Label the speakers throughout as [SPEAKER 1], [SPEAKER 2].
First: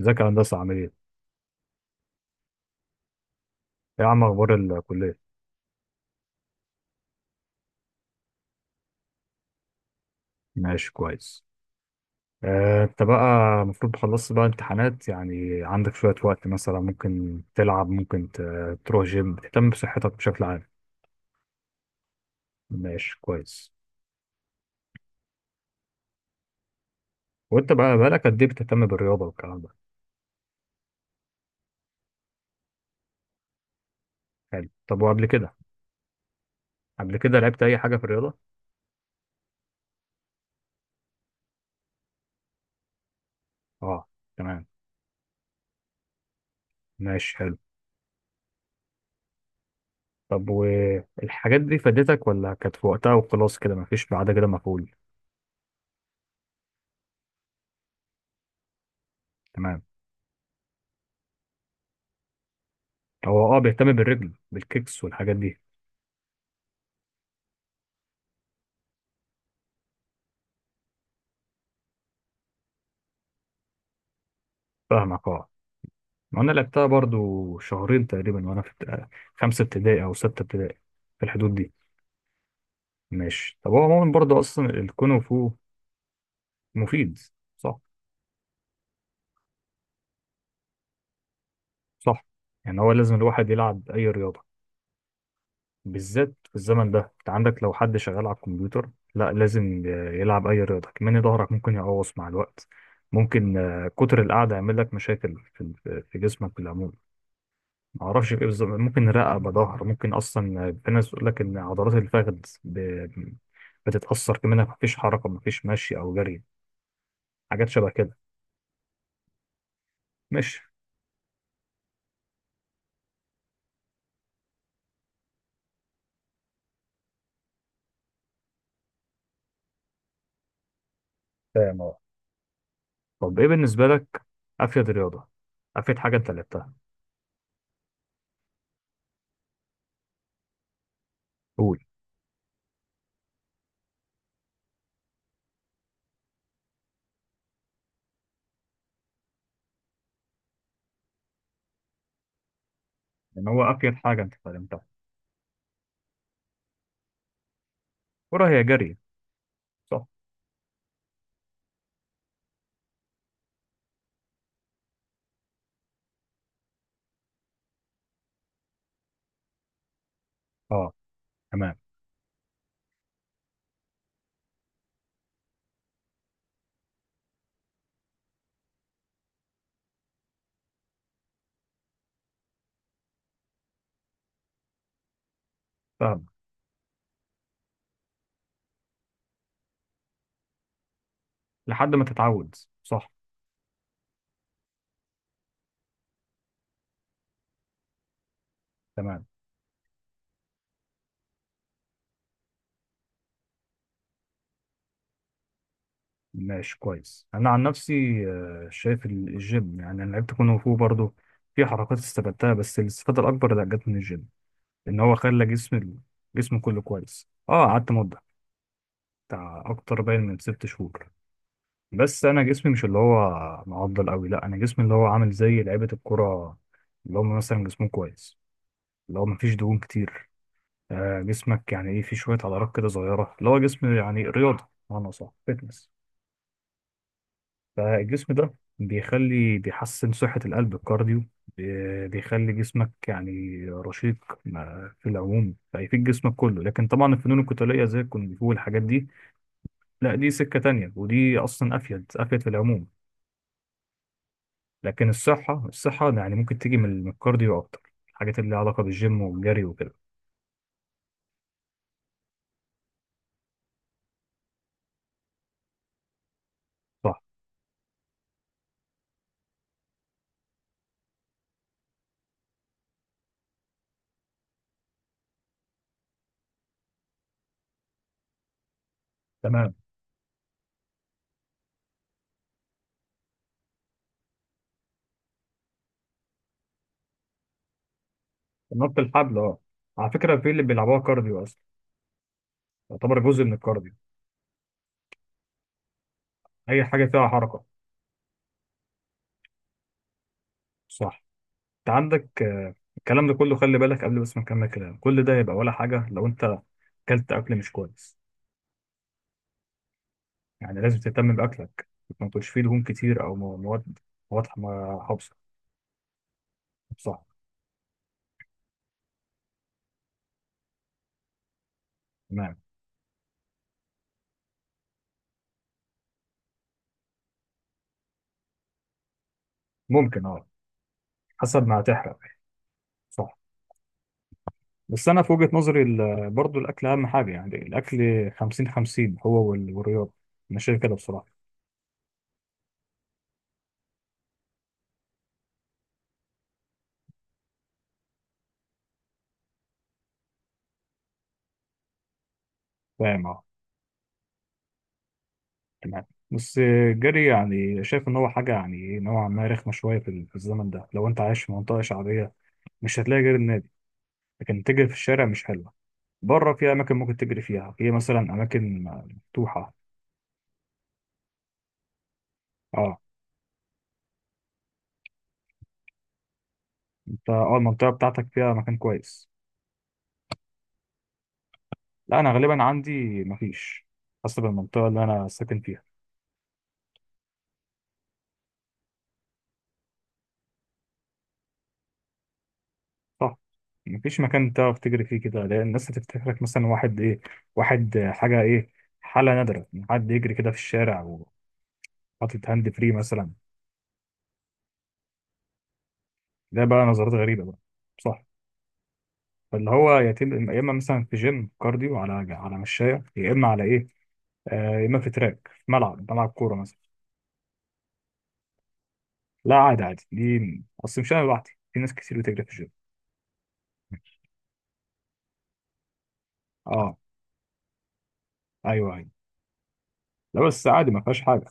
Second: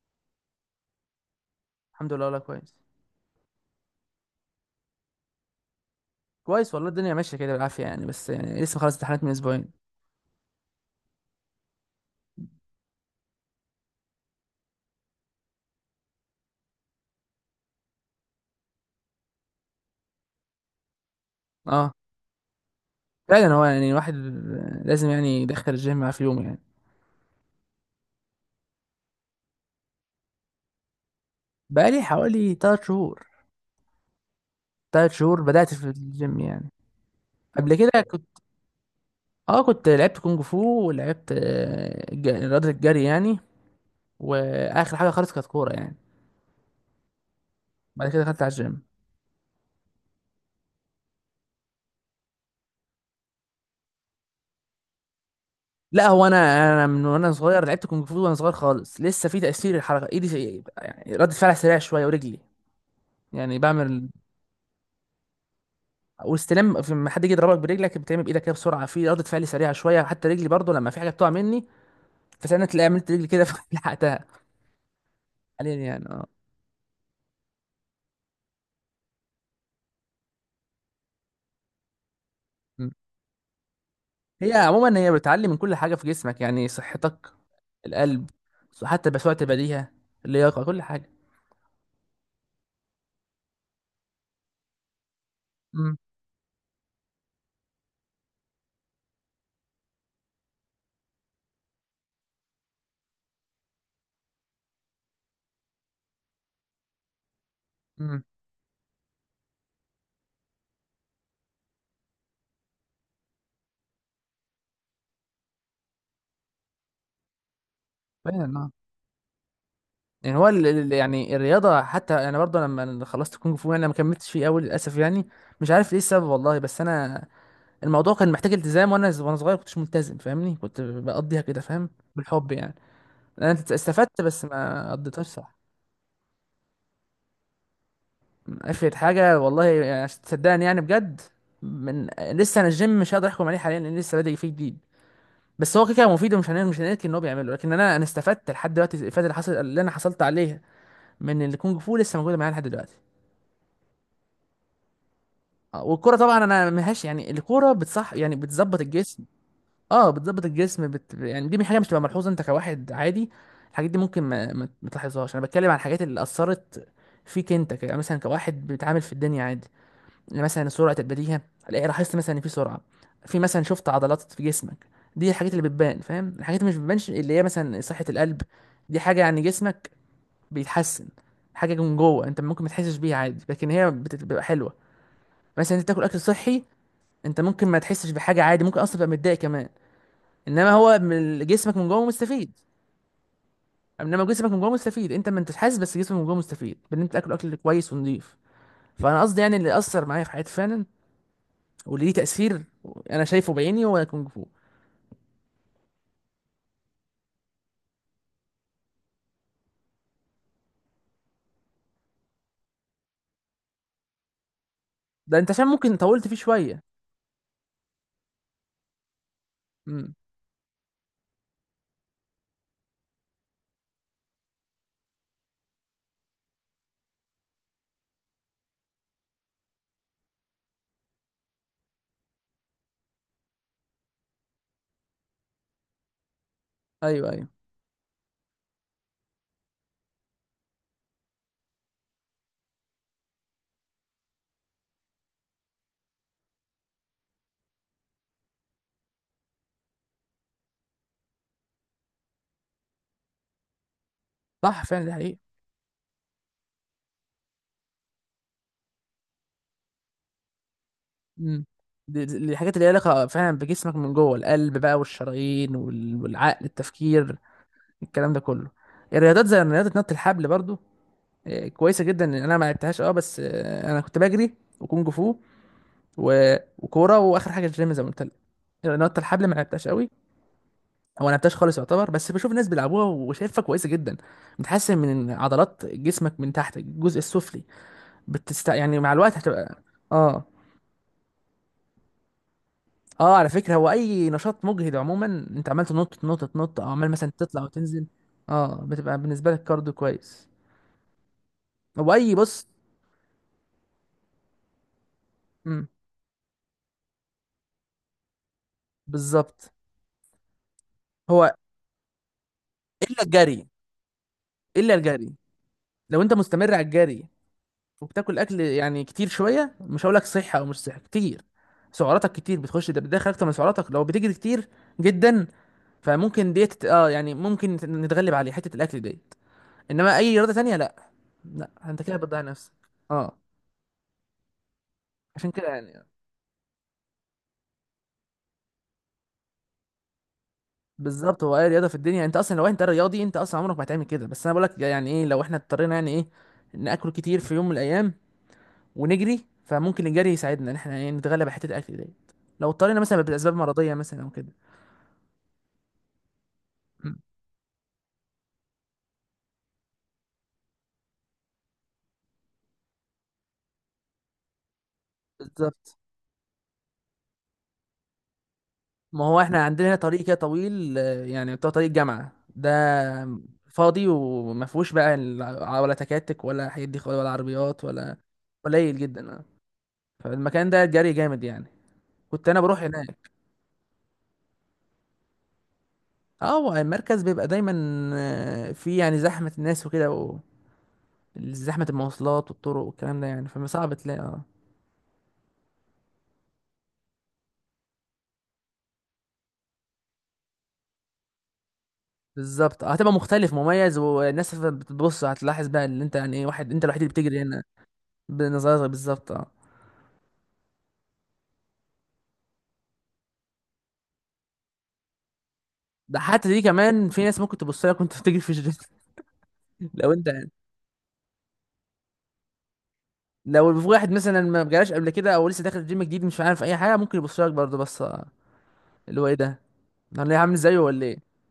[SPEAKER 1] ازيك يا هندسة؟ عامل ايه؟ ايه
[SPEAKER 2] الحمد لله والله كويس.
[SPEAKER 1] يا عم، اخبار الكلية؟
[SPEAKER 2] كويس والله، الدنيا ماشيه كده بالعافيه يعني، بس يعني لسه خلاص امتحانات من اسبوعين.
[SPEAKER 1] ماشي كويس. انت بقى المفروض خلصت بقى امتحانات، يعني عندك شوية وقت، مثلا ممكن تلعب، ممكن تروح جيم، بتهتم بصحتك بشكل عام.
[SPEAKER 2] اه،
[SPEAKER 1] ماشي
[SPEAKER 2] فعلا، هو
[SPEAKER 1] كويس.
[SPEAKER 2] يعني الواحد لازم يعني يدخل الجيم معاه في يومه يعني.
[SPEAKER 1] وانت بقى بقالك قد ايه بتهتم بالرياضة والكلام ده؟
[SPEAKER 2] بقالي حوالي 3 شهور.
[SPEAKER 1] حلو، طب
[SPEAKER 2] 3
[SPEAKER 1] وقبل
[SPEAKER 2] شهور
[SPEAKER 1] كده
[SPEAKER 2] بدأت في الجيم يعني.
[SPEAKER 1] قبل كده لعبت
[SPEAKER 2] قبل
[SPEAKER 1] أي
[SPEAKER 2] كده
[SPEAKER 1] حاجة في
[SPEAKER 2] كنت
[SPEAKER 1] الرياضة؟
[SPEAKER 2] اه كنت لعبت كونج فو، ولعبت رياضة الجري يعني.
[SPEAKER 1] اه، تمام.
[SPEAKER 2] واخر حاجة خالص كانت كورة يعني.
[SPEAKER 1] ماشي حلو.
[SPEAKER 2] بعد كده دخلت على الجيم.
[SPEAKER 1] طب والحاجات دي فادتك، ولا كانت في وقتها وخلاص كده مفيش بعد كده مفعول؟
[SPEAKER 2] لا، هو انا، من وانا صغير لعبت كونج فو، وانا صغير خالص لسه في تأثير
[SPEAKER 1] تمام.
[SPEAKER 2] الحركة، ايدي يعني ردة فعل سريع شوية، ورجلي
[SPEAKER 1] هو
[SPEAKER 2] يعني
[SPEAKER 1] بيهتم
[SPEAKER 2] بعمل
[SPEAKER 1] بالرجل، بالكيكس والحاجات دي.
[SPEAKER 2] واستلام لما حد يجي يضربك برجلك بتعمل بايدك كده بسرعه، في ردة فعل سريعه شويه. حتى رجلي برضو لما في حاجه بتقع مني، فساعتها تلاقي عملت رجلي كده فلحقتها
[SPEAKER 1] فاهمك اه.
[SPEAKER 2] حاليا يعني. اه.
[SPEAKER 1] وانا لعبتها برضو شهرين تقريبا، وانا في 5 ابتدائي او 6 ابتدائي، في الحدود دي.
[SPEAKER 2] م.
[SPEAKER 1] ماشي. طب هو عموما برضو
[SPEAKER 2] هي
[SPEAKER 1] اصلا
[SPEAKER 2] عموما هي
[SPEAKER 1] الكونغ
[SPEAKER 2] بتعلي
[SPEAKER 1] فو
[SPEAKER 2] من كل حاجه في جسمك، يعني
[SPEAKER 1] مفيد.
[SPEAKER 2] صحتك،
[SPEAKER 1] صح.
[SPEAKER 2] القلب، حتى بسرعه البديهه، اللياقه، كل حاجه.
[SPEAKER 1] صح، يعني هو لازم الواحد يلعب اي رياضه،
[SPEAKER 2] امم.
[SPEAKER 1] بالذات في الزمن ده. انت عندك لو حد شغال على الكمبيوتر، لا لازم يلعب اي رياضه كمان. ظهرك ممكن يقوص مع الوقت. ممكن كتر القعده يعمل لك مشاكل في جسمك بالعموم. ما
[SPEAKER 2] امم.
[SPEAKER 1] اعرفش ايه بالظبط، ممكن رقبه، ظهر، ممكن اصلا في ناس بتقول لك ان عضلات الفخذ ب- بتتاثر كمان، ما فيش حركه، ما فيش مشي او جري، حاجات شبه كده.
[SPEAKER 2] فعلا اه. يعني هو
[SPEAKER 1] ماشي،
[SPEAKER 2] يعني الرياضه، حتى انا برضو لما خلصت كونج فو انا ما كملتش فيه قوي للاسف يعني. مش عارف ايه السبب والله، بس انا الموضوع كان محتاج التزام، وانا صغير كنتش ملتزم، فاهمني؟ كنت بقضيها كده،
[SPEAKER 1] فاهم
[SPEAKER 2] فاهم،
[SPEAKER 1] اه.
[SPEAKER 2] بالحب يعني.
[SPEAKER 1] طب ايه
[SPEAKER 2] انا
[SPEAKER 1] بالنسبه
[SPEAKER 2] استفدت
[SPEAKER 1] لك،
[SPEAKER 2] بس
[SPEAKER 1] افيد
[SPEAKER 2] ما قضيتهاش
[SPEAKER 1] رياضه
[SPEAKER 2] صح.
[SPEAKER 1] افيد حاجه انت لعبتها؟
[SPEAKER 2] افرض حاجه والله، يعني عشان تصدقني يعني بجد.
[SPEAKER 1] قول.
[SPEAKER 2] من لسه انا الجيم مش هقدر احكم عليه حاليا، لان لسه بادئ فيه جديد. بس هو كده كده مفيد، ومش هننكر مش هننكر ان هو بيعمله. لكن انا استفدت لحد دلوقتي. الافاده اللي حصل اللي انا حصلت عليها من الكونج فو لسه موجوده معايا لحد دلوقتي.
[SPEAKER 1] يعني هو افيد حاجه انت اتعلمتها.
[SPEAKER 2] والكرة طبعا انا ملهاش يعني، الكرة بتصح يعني
[SPEAKER 1] كرة هي
[SPEAKER 2] بتظبط
[SPEAKER 1] جري،
[SPEAKER 2] الجسم.
[SPEAKER 1] صح.
[SPEAKER 2] اه بتظبط الجسم يعني دي حاجه مش تبقى ملحوظه، انت كواحد عادي الحاجات دي ممكن ما تلاحظهاش. انا بتكلم عن الحاجات اللي اثرت فيك انت مثلا كواحد بيتعامل في الدنيا عادي. مثلا
[SPEAKER 1] اه،
[SPEAKER 2] سرعه البديهه،
[SPEAKER 1] تمام.
[SPEAKER 2] الاقي لاحظت مثلا ان في سرعه، في مثلا شفت عضلات في جسمك. دي الحاجات اللي بتبان فاهم، الحاجات اللي مش بتبانش اللي هي مثلا صحه القلب، دي حاجه يعني جسمك بيتحسن، حاجه من جوه انت ممكن ما تحسش بيها عادي، لكن هي بتبقى حلوه. مثلا انت تاكل اكل
[SPEAKER 1] فاهم،
[SPEAKER 2] صحي، انت ممكن ما تحسش بحاجه عادي، ممكن اصلا تبقى متضايق كمان، انما هو من جسمك من
[SPEAKER 1] لحد ما
[SPEAKER 2] جوه مستفيد.
[SPEAKER 1] تتعود. صح،
[SPEAKER 2] انما جسمك من جوه مستفيد، انت ما انتش حاسس، بس جسمك من جوه مستفيد بان انت تاكل اكل كويس ونضيف. فانا
[SPEAKER 1] تمام.
[SPEAKER 2] قصدي يعني اللي اثر معايا في حياتي فعلا واللي ليه تأثير، انا شايفه بعيني، هو كونج فو.
[SPEAKER 1] ماشي كويس. انا عن نفسي شايف الجيم، يعني انا لعبت كونغ فو برضه، في حركات استفدتها، بس الاستفاده الاكبر اللي جت من الجيم ان هو
[SPEAKER 2] ده
[SPEAKER 1] خلى
[SPEAKER 2] انت عشان ممكن طولت فيه
[SPEAKER 1] جسمه كله
[SPEAKER 2] شوية.
[SPEAKER 1] كويس. اه قعدت مده بتاع اكتر
[SPEAKER 2] امم.
[SPEAKER 1] باين من 6 شهور. بس انا جسمي مش اللي هو معضل قوي، لا انا جسمي اللي هو عامل زي لعيبه الكره، اللي هم مثلا جسمهم كويس، اللي هو مفيش دهون كتير. جسمك يعني ايه، في شويه عضلات كده صغيره، اللي هو جسم يعني رياضه، معنى صح فتنس.
[SPEAKER 2] ايوه ايوه.
[SPEAKER 1] فالجسم ده بيحسن صحة القلب، الكارديو، بيخلي جسمك يعني رشيق. في العموم فيفيد جسمك كله، لكن طبعا الفنون القتالية زي الكونغ فو والحاجات دي، لا دي سكة تانية، ودي أصلا أفيد أفيد في العموم.
[SPEAKER 2] صح فعلا
[SPEAKER 1] لكن
[SPEAKER 2] ده حقيقي.
[SPEAKER 1] الصحة، الصحة يعني ممكن تيجي من الكارديو أكتر، الحاجات اللي لها علاقة بالجيم والجري وكده.
[SPEAKER 2] امم. الحاجات اللي ليها علاقة فعلا بجسمك من جوه، القلب بقى والشرايين والعقل،
[SPEAKER 1] صح،
[SPEAKER 2] التفكير، الكلام ده كله. الرياضات زي رياضة نط الحبل برضو، كويسة جدا. انا ما لعبتهاش اه، بس انا كنت بجري وكونج فو وكورة، واخر حاجة الجيم زي ما قلت لك. نط الحبل ما
[SPEAKER 1] تمام.
[SPEAKER 2] لعبتهاش قوي، هو ما لعبتهاش خالص يعتبر، بس بشوف الناس بيلعبوها وشايفها كويسه جدا، بتحسن من عضلات جسمك من تحت، الجزء السفلي،
[SPEAKER 1] نط
[SPEAKER 2] يعني مع الوقت
[SPEAKER 1] الحبل، اه
[SPEAKER 2] هتبقى.
[SPEAKER 1] على فكرة
[SPEAKER 2] اه.
[SPEAKER 1] في اللي بيلعبوها كارديو أصلا، يعتبر
[SPEAKER 2] اه
[SPEAKER 1] جزء
[SPEAKER 2] على
[SPEAKER 1] من
[SPEAKER 2] فكره، هو
[SPEAKER 1] الكارديو.
[SPEAKER 2] اي نشاط مجهد عموما، انت عمال تنط تنط تنط،
[SPEAKER 1] أي
[SPEAKER 2] او
[SPEAKER 1] حاجة
[SPEAKER 2] عمال
[SPEAKER 1] فيها
[SPEAKER 2] مثلا تطلع
[SPEAKER 1] حركة.
[SPEAKER 2] وتنزل، اه بتبقى بالنسبه لك كارديو كويس.
[SPEAKER 1] صح. انت
[SPEAKER 2] هو اي
[SPEAKER 1] عندك
[SPEAKER 2] بص.
[SPEAKER 1] الكلام ده كله خلي بالك، قبل بس ما نكمل كلام، كل ده يبقى ولا
[SPEAKER 2] امم.
[SPEAKER 1] حاجة لو انت اكلت اكل مش كويس.
[SPEAKER 2] بالظبط.
[SPEAKER 1] يعني لازم تهتم
[SPEAKER 2] هو،
[SPEAKER 1] باكلك، ما تكونش فيه دهون كتير،
[SPEAKER 2] الا
[SPEAKER 1] او
[SPEAKER 2] الجري
[SPEAKER 1] مواد
[SPEAKER 2] الا الجري
[SPEAKER 1] حافظة.
[SPEAKER 2] لو انت مستمر على
[SPEAKER 1] صح،
[SPEAKER 2] الجري وبتاكل اكل يعني كتير شويه، مش هقول لك صحي او مش صحي، كتير سعراتك
[SPEAKER 1] تمام.
[SPEAKER 2] كتير، بتخش ده بتدخل اكتر من سعراتك لو بتجري كتير جدا، فممكن ديت اه يعني ممكن نتغلب عليه حته الاكل ديت. انما
[SPEAKER 1] ممكن
[SPEAKER 2] اي
[SPEAKER 1] اه،
[SPEAKER 2] رياضه تانية لا،
[SPEAKER 1] حسب
[SPEAKER 2] لا
[SPEAKER 1] ما
[SPEAKER 2] انت كده
[SPEAKER 1] هتحرق.
[SPEAKER 2] بتضيع نفسك. اه،
[SPEAKER 1] صح. بس انا في وجهة
[SPEAKER 2] عشان كده
[SPEAKER 1] نظري،
[SPEAKER 2] يعني.
[SPEAKER 1] برضو الاكل اهم حاجة، يعني الاكل 50 50، هو والرياضة. انا شايف كده بصراحة.
[SPEAKER 2] بالظبط، هو اي رياضه في الدنيا انت اصلا، لو انت رياضي انت اصلا عمرك ما هتعمل كده، بس انا بقول لك يعني ايه، لو احنا اضطرينا يعني ايه ناكل كتير في يوم من الايام ونجري، فممكن الجري يساعدنا ان احنا إيه نتغلب على حته الاكل ديت، لو اضطرينا مثلا
[SPEAKER 1] فاهم اه،
[SPEAKER 2] باسباب مرضيه مثلا او كده.
[SPEAKER 1] تمام. بس
[SPEAKER 2] مم.
[SPEAKER 1] الجري يعني شايف ان هو حاجة يعني نوعا ما رخمة شوية في في الزمن ده، لو انت عايش في منطقة شعبية مش هتلاقي غير النادي، لكن تجري في الشارع مش حلوة.
[SPEAKER 2] بالظبط.
[SPEAKER 1] بره في أماكن ممكن تجري فيها، في مثلا أماكن
[SPEAKER 2] ما هو احنا
[SPEAKER 1] مفتوحة.
[SPEAKER 2] عندنا هنا طريق كده طويل، يعني بتاع طريق جامعة ده،
[SPEAKER 1] اه.
[SPEAKER 2] فاضي وما فيهوش بقى ولا تكاتك ولا الحاجات دي خالص،
[SPEAKER 1] انت
[SPEAKER 2] ولا عربيات
[SPEAKER 1] المنطقة
[SPEAKER 2] ولا،
[SPEAKER 1] بتاعتك فيها مكان
[SPEAKER 2] قليل
[SPEAKER 1] كويس؟
[SPEAKER 2] جدا فالمكان ده جري جامد يعني،
[SPEAKER 1] لا أنا
[SPEAKER 2] كنت انا
[SPEAKER 1] غالبا
[SPEAKER 2] بروح
[SPEAKER 1] عندي
[SPEAKER 2] هناك.
[SPEAKER 1] مفيش، حسب المنطقة اللي أنا ساكن فيها.
[SPEAKER 2] اه، هو المركز بيبقى دايما في يعني زحمة الناس وكده، وزحمة المواصلات والطرق والكلام ده
[SPEAKER 1] صح.
[SPEAKER 2] يعني، فصعب
[SPEAKER 1] مفيش
[SPEAKER 2] تلاقي اه.
[SPEAKER 1] مكان تعرف تجري فيه كده، لأن الناس هتفتكرك مثلا واحد إيه، واحد حاجة إيه، حالة نادرة إن حد يجري كده في الشارع وحاطط هاند
[SPEAKER 2] بالظبط،
[SPEAKER 1] فري
[SPEAKER 2] هتبقى
[SPEAKER 1] مثلا.
[SPEAKER 2] مختلف مميز، والناس بتبص هتلاحظ بقى ان انت يعني ايه
[SPEAKER 1] ده
[SPEAKER 2] واحد، انت
[SPEAKER 1] بقى
[SPEAKER 2] الوحيد اللي
[SPEAKER 1] نظرات
[SPEAKER 2] بتجري
[SPEAKER 1] غريبة بقى.
[SPEAKER 2] هنا،
[SPEAKER 1] صح.
[SPEAKER 2] بنظرك بالظبط اه.
[SPEAKER 1] فاللي هو يتم يا إما مثلا في جيم كارديو على مشاية، يا إما على إيه آه، يا اما في تراك، في ملعب
[SPEAKER 2] ده
[SPEAKER 1] ملعب
[SPEAKER 2] حتى
[SPEAKER 1] كوره
[SPEAKER 2] دي
[SPEAKER 1] مثلا.
[SPEAKER 2] كمان في ناس ممكن تبص لك وانت بتجري في الجيم.
[SPEAKER 1] لا عادي عادي،
[SPEAKER 2] لو انت،
[SPEAKER 1] دي اصل مش انا لوحدي، في ناس كتير بتجري في الجيم.
[SPEAKER 2] لو في واحد مثلا ما جالهاش قبل كده او لسه داخل الجيم جديد مش عارف اي
[SPEAKER 1] اه
[SPEAKER 2] حاجه ممكن يبص لك برضه، بس
[SPEAKER 1] ايوه ايوه.
[SPEAKER 2] اللي هو ايه ده، انا ليه
[SPEAKER 1] لا
[SPEAKER 2] عامل
[SPEAKER 1] بس
[SPEAKER 2] زيه
[SPEAKER 1] عادي ما
[SPEAKER 2] ولا
[SPEAKER 1] فيهاش
[SPEAKER 2] ايه؟
[SPEAKER 1] حاجه.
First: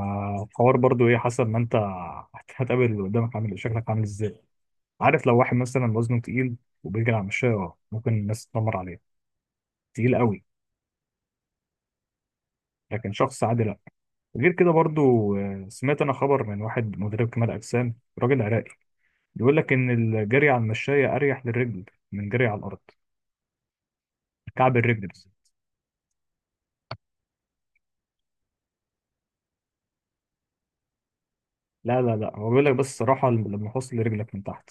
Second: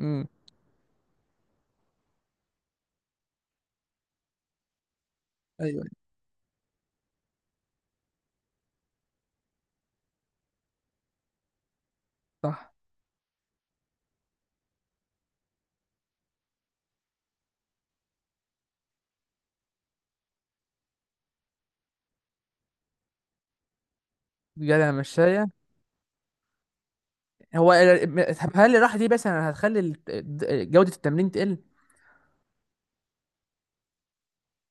[SPEAKER 2] امم.
[SPEAKER 1] برضو ايه حسب ما انت هتقابل اللي قدامك عامل إيه، شكلك عامل ازاي. عارف لو واحد
[SPEAKER 2] ايوه.
[SPEAKER 1] مثلا وزنه تقيل وبيجري على المشاية، اه ممكن الناس تتنمر عليه، تقيل قوي.
[SPEAKER 2] صح.
[SPEAKER 1] لكن شخص عادي لا. غير كده برضو سمعت انا خبر من واحد مدرب كمال اجسام، راجل عراقي، بيقول لك ان الجري على المشاية اريح للرجل من جري على الارض، كعب
[SPEAKER 2] جدع
[SPEAKER 1] الرجل.
[SPEAKER 2] مشاية. هو طب هل الراحه دي بس انا هتخلي جوده التمرين تقل؟
[SPEAKER 1] لا لا لا، هو بيقول لك بس الصراحة لما فصل رجلك من تحت.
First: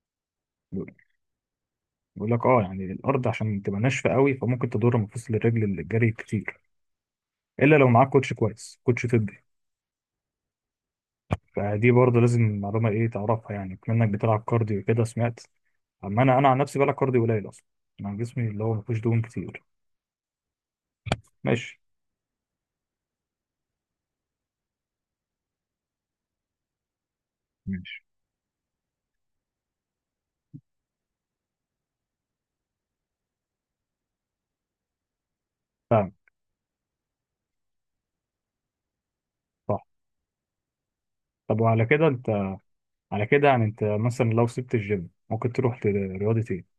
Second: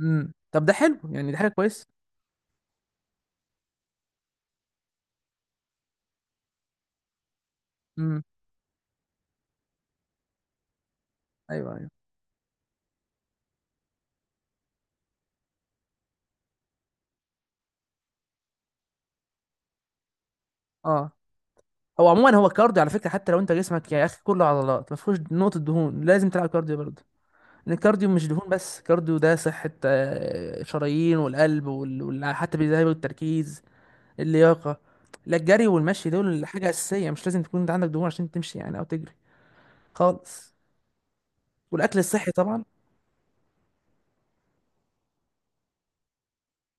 [SPEAKER 2] امم، طب ده حلو يعني، ده حاجه كويسه.
[SPEAKER 1] بيقول لك اه يعني الأرض عشان تبقى ناشفة قوي فممكن تضر مفاصل الرجل اللي الجري كتير، إلا لو معاك
[SPEAKER 2] امم.
[SPEAKER 1] كوتش كويس، كوتش طبي.
[SPEAKER 2] ايوه ايوه.
[SPEAKER 1] فدي برضه لازم معلومة إيه تعرفها، يعني كمنك بتلعب كارديو كده سمعت. أما أنا عن نفسي بلعب كارديو قليل أصلا، أنا جسمي اللي هو مفيهوش دهون كتير.
[SPEAKER 2] اه
[SPEAKER 1] ماشي.
[SPEAKER 2] هو عموما، هو الكارديو على فكره حتى لو انت جسمك يا اخي كله عضلات ما فيهوش نقطه دهون، لازم تلعب كارديو برضه، ان
[SPEAKER 1] ماشي.
[SPEAKER 2] الكارديو مش دهون بس، كارديو ده صحة، شرايين والقلب حتى بيذهب التركيز، اللياقة. لا، الجري والمشي دول حاجة أساسية، مش لازم تكون انت عندك دهون عشان تمشي يعني، أو تجري
[SPEAKER 1] صح.
[SPEAKER 2] خالص.
[SPEAKER 1] طب وعلى
[SPEAKER 2] والأكل
[SPEAKER 1] كده
[SPEAKER 2] الصحي
[SPEAKER 1] أنت
[SPEAKER 2] طبعا.
[SPEAKER 1] على كده يعني أنت مثلا لو سبت الجيم ممكن تروح لرياضة إيه؟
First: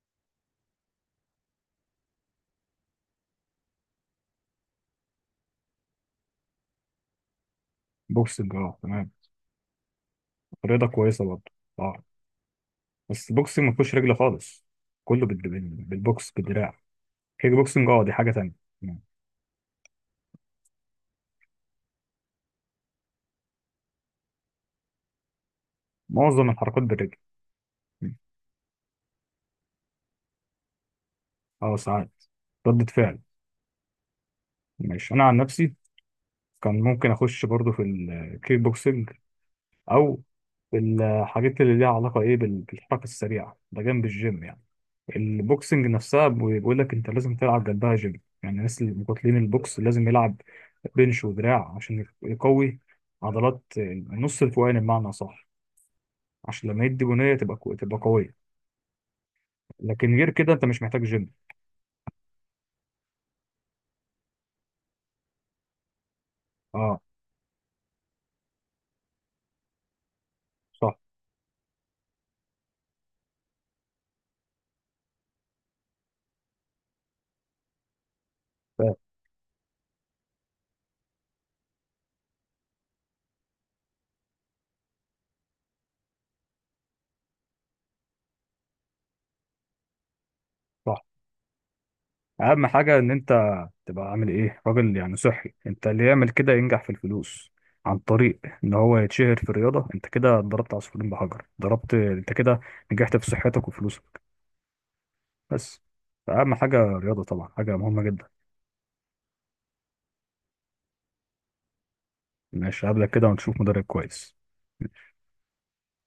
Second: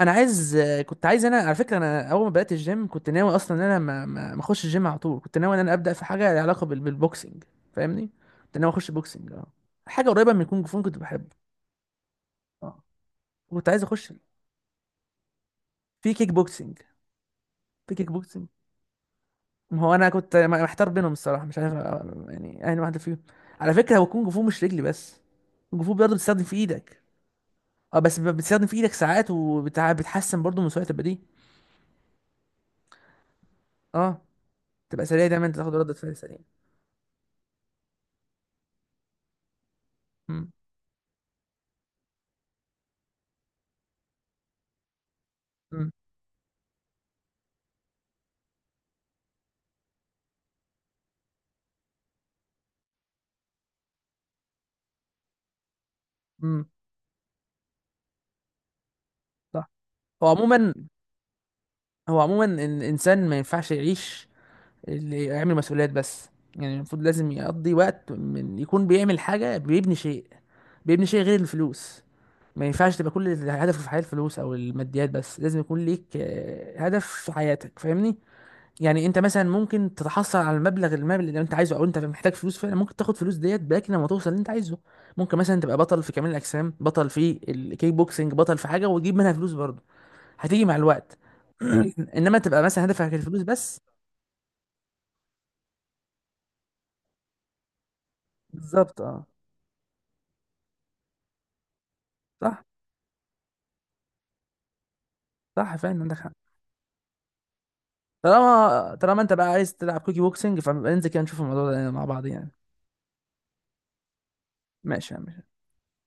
[SPEAKER 2] أنا عايز كنت عايز، أنا على فكرة أنا أول ما بدأت الجيم كنت ناوي أصلا إن أنا ما أخش الجيم على طول، كنت ناوي إن أنا أبدأ في حاجة لها علاقة بالبوكسنج، فاهمني؟
[SPEAKER 1] بوكسنج
[SPEAKER 2] كنت ناوي
[SPEAKER 1] أه،
[SPEAKER 2] أخش
[SPEAKER 1] تمام،
[SPEAKER 2] بوكسنج أه، حاجة قريبة من الكونج فو
[SPEAKER 1] رياضة
[SPEAKER 2] كنت
[SPEAKER 1] كويسة
[SPEAKER 2] بحبه.
[SPEAKER 1] برضه. اه.
[SPEAKER 2] اه.
[SPEAKER 1] بس البوكسنج
[SPEAKER 2] كنت
[SPEAKER 1] ما
[SPEAKER 2] عايز
[SPEAKER 1] فيهوش
[SPEAKER 2] أخش
[SPEAKER 1] رجل خالص، كله
[SPEAKER 2] في كيك
[SPEAKER 1] بالبوكس،
[SPEAKER 2] بوكسنج.
[SPEAKER 1] بالدراع. كيك بوكسنج،
[SPEAKER 2] في
[SPEAKER 1] اه
[SPEAKER 2] كيك
[SPEAKER 1] دي حاجه
[SPEAKER 2] بوكسنج،
[SPEAKER 1] تانية يعني،
[SPEAKER 2] ما هو انا كنت محتار بينهم الصراحه، مش عارف يعني اي واحده فيهم. على فكره، هو كونج فو مش رجلي بس، كونج فو برضه بتستخدم
[SPEAKER 1] معظم
[SPEAKER 2] في
[SPEAKER 1] الحركات
[SPEAKER 2] ايدك.
[SPEAKER 1] بالرجل.
[SPEAKER 2] اه بس بتستخدم في ايدك ساعات، وبتحسن برضه من سرعه البديهه.
[SPEAKER 1] اه ساعات، ردة فعل.
[SPEAKER 2] اه، تبقى
[SPEAKER 1] ماشي. انا
[SPEAKER 2] سريع
[SPEAKER 1] عن
[SPEAKER 2] دايما، انت
[SPEAKER 1] نفسي
[SPEAKER 2] تاخد ردة فعل سريع.
[SPEAKER 1] كان ممكن اخش برضو في الكيك بوكسنج، او
[SPEAKER 2] امم.
[SPEAKER 1] في الحاجات اللي ليها علاقه ايه بالحركه السريعه، ده جنب الجيم يعني. البوكسنج
[SPEAKER 2] امم.
[SPEAKER 1] نفسها بيقول لك انت لازم تلعب جنبها جيم، يعني الناس اللي مقاتلين البوكس لازم يلعب بنش ودراع عشان يقوي عضلات النص الفوقاني بمعنى صح،
[SPEAKER 2] امم.
[SPEAKER 1] عشان لما يدي بنيه تبقى تبقى قويه.
[SPEAKER 2] صح.
[SPEAKER 1] لكن
[SPEAKER 2] هو
[SPEAKER 1] غير كده انت
[SPEAKER 2] عموما،
[SPEAKER 1] مش محتاج جيم.
[SPEAKER 2] هو عموما الانسان ما ينفعش يعيش اللي يعمل مسؤوليات بس، يعني
[SPEAKER 1] اه،
[SPEAKER 2] المفروض لازم يقضي وقت من يكون بيعمل حاجه،
[SPEAKER 1] صح.
[SPEAKER 2] بيبني شيء غير الفلوس. ما ينفعش تبقى كل هدفه في الحياة الفلوس او الماديات بس، لازم يكون ليك هدف في حياتك، فاهمني؟
[SPEAKER 1] فاهم،
[SPEAKER 2] يعني انت مثلا ممكن تتحصل على المبلغ، المال اللي انت عايزه، او انت محتاج فلوس فعلا ممكن تاخد فلوس ديت باك لما توصل اللي انت عايزه. ممكن مثلا تبقى بطل في كمال الاجسام، بطل في الكيك بوكسنج، بطل في حاجة وتجيب منها فلوس برضه، هتيجي مع
[SPEAKER 1] صح.
[SPEAKER 2] الوقت. انما تبقى
[SPEAKER 1] اهم
[SPEAKER 2] مثلا
[SPEAKER 1] حاجه ان
[SPEAKER 2] هدفك
[SPEAKER 1] انت
[SPEAKER 2] الفلوس بس.
[SPEAKER 1] تبقى عامل ايه راجل يعني صحي، انت اللي يعمل كده ينجح في الفلوس عن طريق ان هو
[SPEAKER 2] بالظبط اه.
[SPEAKER 1] يتشهر في الرياضه. انت كده ضربت عصفورين بحجر، ضربت انت كده،
[SPEAKER 2] صح.
[SPEAKER 1] نجحت في صحتك وفلوسك
[SPEAKER 2] صح
[SPEAKER 1] بس.
[SPEAKER 2] فعلا عندك حق.
[SPEAKER 1] فاهم حاجه، الرياضه طبعا حاجه مهمه جدا.
[SPEAKER 2] طالما طالما انت بقى عايز تلعب كوكي بوكسنج، فننزل كده نشوف الموضوع ده مع بعض يعني.
[SPEAKER 1] ماشي، هقابلك كده ونشوف مدرب كويس.
[SPEAKER 2] ماشي يا عم.